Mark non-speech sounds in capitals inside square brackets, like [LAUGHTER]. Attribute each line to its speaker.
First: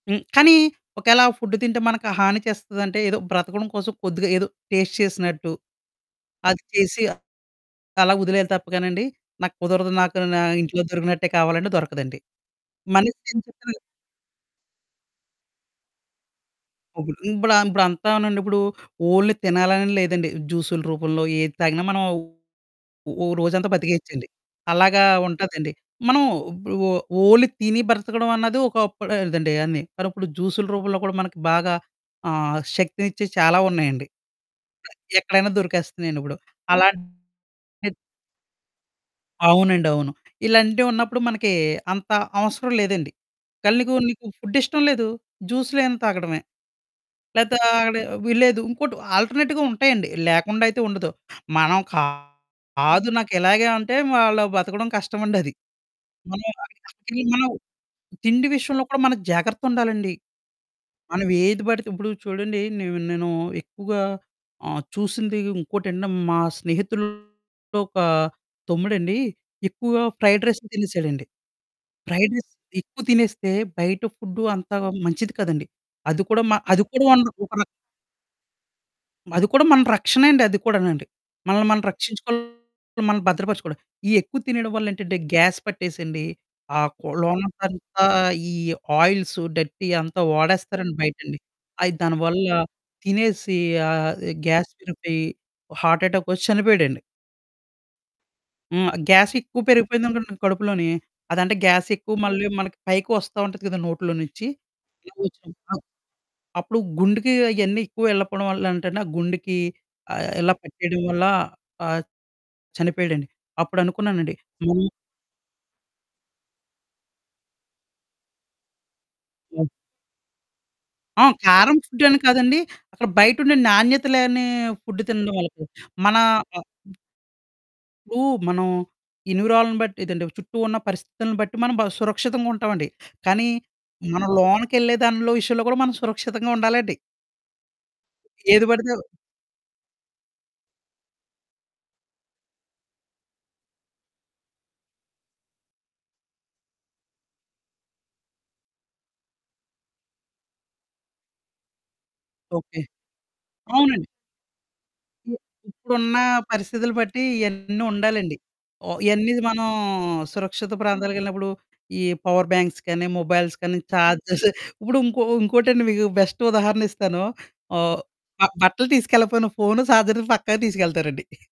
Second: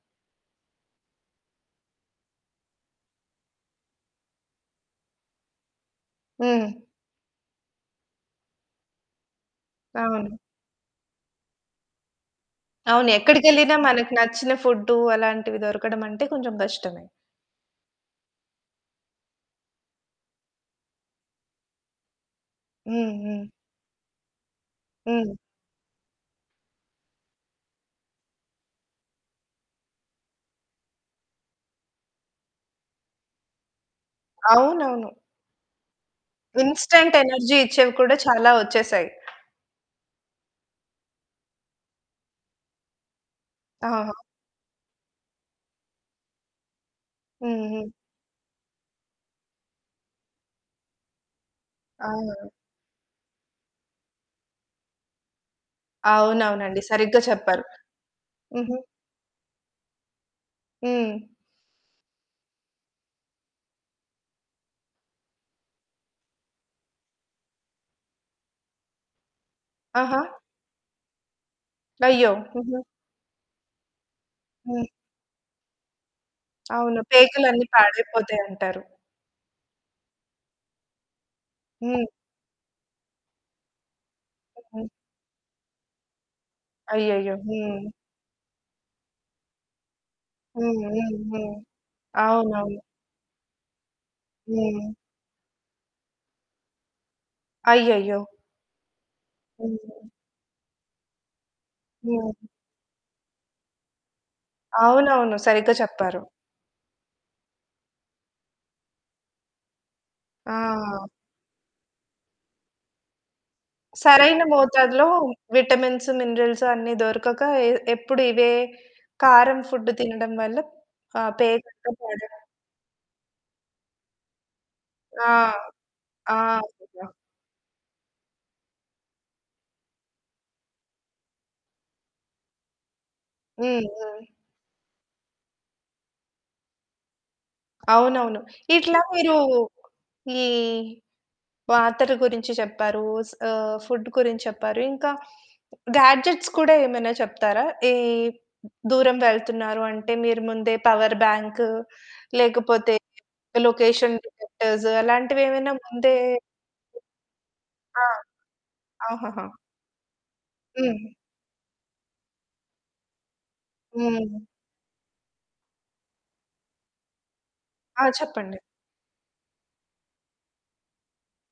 Speaker 1: హ్మ్, కానీ ఒకేళ ఆ ఫుడ్ తింటే మనకు హాని చేస్తాదంటే ఏదో బ్రతకడం కోసం కొద్దిగా ఏదో టేస్ట్ చేసినట్టు. అది
Speaker 2: హ్మ్.
Speaker 1: చేసి, అలా వదిలేయాలి తప్పగానండి, నాకు కుదరదు నాకు
Speaker 2: అవును.
Speaker 1: నా ఇంట్లో దొరికినట్టే కావాలంటే దొరకదండి.
Speaker 2: అవును
Speaker 1: మల్లోచ్చి ఎం
Speaker 2: ఎక్కడికెళ్ళిన
Speaker 1: చెపిన
Speaker 2: మనకు నచ్చిన ఫుడ్డు అలాంటివి దొరకడం అంటే కొంచెం కష్టమే.
Speaker 1: [UNINTELLIGIBLE] ఇంప్లా ఇప్పుదంతానండి ఇప్పుడు ఓన్లీ తినాలనే లేదండి. జ్యూసులు రూపంలో ఏది తాగినా మనం ఓ
Speaker 2: హ్మ్.
Speaker 1: ఓ
Speaker 2: హ్మ్.
Speaker 1: రోజంతా బ్రతికేయొచ్చండి. అలాగా
Speaker 2: హ్మ్.
Speaker 1: ఉంటదండి మనం బ ఓ ఓన్లీ తిని బ్రతకడం అన్నది ఒక్కపుడదండి అన్ని. మరిప్పుడు జ్యూసు‌లు రూపంలో కూడా మనకి బాగా ఆహ్, శక్తినిచ్చే చాలా ఉన్నాయండి. అ
Speaker 2: అవునవును.
Speaker 1: ఎక్కడైనా దొరికేస్తున్నాయండి ఇప్పుడు అలాంటియి
Speaker 2: ఇన్‌స్టంట్ ఎనర్జీ ఇచ్చేవి
Speaker 1: ఎత్
Speaker 2: కూడా చాలా వచ్చేసాయి.
Speaker 1: అవునండి అవును. ఇలాంటివి ఉన్నప్పుడు మనకి అంత అవసరం లేదండి. ఒకేళ, నీకు
Speaker 2: ఆహా!
Speaker 1: నీకు ఫుడ్ ఇష్టం లేదు జ్యూసులేమన్న తాగడమే. లేతా
Speaker 2: హుహు.
Speaker 1: అక్కడ వీళ్ళేదు ఇంకోటి ఆల్టర్నేట్‌గా ఉంటాయండి లేకుండా అయితే ఉండదు. మనం
Speaker 2: ఆ!
Speaker 1: కాదు నాకు ఇలాగే అంటే వా అలా బ్రతకడం కష్టమండి అది. మనం
Speaker 2: అవును అవునండి సరిగ్గా
Speaker 1: [UNINTELLIGIBLE] మనం
Speaker 2: చెప్పారు.
Speaker 1: తిండి
Speaker 2: హుహు.
Speaker 1: విషయంలో కూడా మనం జాగ్రత్త ఉండాలండి.
Speaker 2: హ్మ్.
Speaker 1: మనం ఏది పడితే ఇప్పుడు చూడండి నేను నేను ఎక్కువగా ఆహ్, చూసింది ఇంకోటంటే మా స్నేహితుల్లో ఒక తమ్ముడండి ఎక్కువగా
Speaker 2: ఆహా!
Speaker 1: ఫ్రైడ్ రైసులు తినేసాడండి.
Speaker 2: అయ్యో!
Speaker 1: ఫ్రైడ్ రైస్
Speaker 2: హుహు.
Speaker 1: ఎక్కువ తినేస్తే బయట ఫుడ్డు అంతా
Speaker 2: హ్మ్.
Speaker 1: మంచిది కాదండీ. అది కూడా మ అది
Speaker 2: అవును
Speaker 1: కూడా ఒక
Speaker 2: పేగులన్నీ
Speaker 1: రక
Speaker 2: పాడైపోతాయి అంటారు.
Speaker 1: అది కూడా మన రక్షణే అండి. అది కూడానండి, మనల్ని మనం
Speaker 2: హ్మ్.
Speaker 1: రక్షించుకోవాలి మనల్ని భద్రపరచుకోవడం. ఈ ఎక్కువ తినడం
Speaker 2: హుహు.
Speaker 1: వల్ల ఏంటంటే గ్యాస్ పట్టేసేయండి ఆ కొ
Speaker 2: అయ్యయ్యో!
Speaker 1: లోన అంత
Speaker 2: హ్మ్.
Speaker 1: ఈ ఆయిల్సు, డిర్టీ అంతా
Speaker 2: హ్మ్
Speaker 1: వాడేస్తారండి
Speaker 2: హ్మ్
Speaker 1: బయటండి.
Speaker 2: హ్మ్.
Speaker 1: అయి దానివల్ల
Speaker 2: అవునవును.
Speaker 1: తినేసి ఆ గ్యాస్
Speaker 2: హ్మ్.
Speaker 1: విరిపోయి హార్ట్ యటాకొచ్చి చనిపోయాడండి.
Speaker 2: అయ్యయ్యో!
Speaker 1: హ్మ్. గ్యాస్ ఎక్కువ
Speaker 2: హ్మ్.
Speaker 1: పెరిగిపోయిందనుకోండి కడుపులోని, అదంటే గ్యాస్ ఎక్కువ
Speaker 2: హ్మ్.
Speaker 1: మళ్ళీ మనకి పైకి వస్తా ఉంటది కదా! నోట్లో నుంచి.
Speaker 2: అవునవును
Speaker 1: అలాగొచ్చి
Speaker 2: సరిగ్గా
Speaker 1: ఆ!
Speaker 2: చెప్పారు.
Speaker 1: అప్పుడు గుండెకి అయన్నీ ఎక్కువ వెళ్ళకపోవడం వల్ల అంటే అండి, ఆ గుండెకి ఆహ్, ఇలా పట్టేయడం
Speaker 2: ఆ!
Speaker 1: వల్ల ఆహ్, చనిపోయాడండి. అప్పుడు అనుకున్నానండి.
Speaker 2: సరైన
Speaker 1: ము
Speaker 2: మోతాదులో విటమిన్స్, మినరల్స్ అన్ని దొరకక ఎ ఎప్పుడు ఇవే కారం
Speaker 1: ఆ!
Speaker 2: ఫుడ్ తినడం వల్ల. ఆ
Speaker 1: ఆ!
Speaker 2: పేగులు
Speaker 1: కారం
Speaker 2: మొత్తం
Speaker 1: ఫుడ్ అని
Speaker 2: పడయ్యాయి.
Speaker 1: కాదండి. అక్కడ బయట ఉండే నాణ్యత లేని ఫుడ్ తిన్న
Speaker 2: ఆ!
Speaker 1: వాళ్ళకు మన
Speaker 2: ఆ!
Speaker 1: ఆ
Speaker 2: నిజం.
Speaker 1: ఇప్పుడు మనం ఎన్విరాలను బట్టి ఇదంటే చుట్టూ ఉన్న పరిస్థితులను బట్టి మనం బా సురక్షితంగుంటామండి. కానీ
Speaker 2: హ్మ్ హ్మ్.
Speaker 1: మనం లోనకెళ్ళే దానిలో విషయంలో కూడా మనం సురక్షితంగా ఉండాలండి.
Speaker 2: అవునవును.
Speaker 1: ఏది పడితే
Speaker 2: ఇట్లా
Speaker 1: అవ్
Speaker 2: మీరు ఈ పాత్రల గురించి చెప్పారు. స్ ఆహ్, ఫుడ్ గురించి చెప్పారు. ఇంకా గాడ్జెట్స్ కూడా ఏమైనా చెప్తారా? ఈ దూరం వెళ్తున్నారు అంటే మీరు ముందే పవర్‌బాంకు
Speaker 1: ఓకె,
Speaker 2: లేకపోతే
Speaker 1: అవునండి.
Speaker 2: లొకేషన్ డిటెక్టర్స్
Speaker 1: ఎ
Speaker 2: అలాంటివి ఏమైనా ముందే
Speaker 1: ఇప్పుడున్న పరిస్థితులు బట్టి ఇయన్నీ
Speaker 2: ఆ!
Speaker 1: ఉండాలండి. ఓ ఇవన్నీ
Speaker 2: ఆహహా!
Speaker 1: మనం సురక్షిత
Speaker 2: హ్మ్.
Speaker 1: ప్రాంతాలకెళ్ళినప్పుడు, ఈ పవర్ బ్యాంక్స్ కానీ, మొబైల్స్ కానీ చార్జర్స్
Speaker 2: హ్మ్.
Speaker 1: [GIGGLES] ఇప్పుడు ఇంకో ఇంకోటండి మీకు బెస్ట్ ఉదాహరణ ఇస్తాను. ఆహ్,
Speaker 2: ఆ!
Speaker 1: నాకు
Speaker 2: చెప్పండి.
Speaker 1: బట్టలు తీసుకెళ్లకపోయిన ఫోను, చార్జరు పక్కా తీసుకెళ్తారండి. [GIGGLES]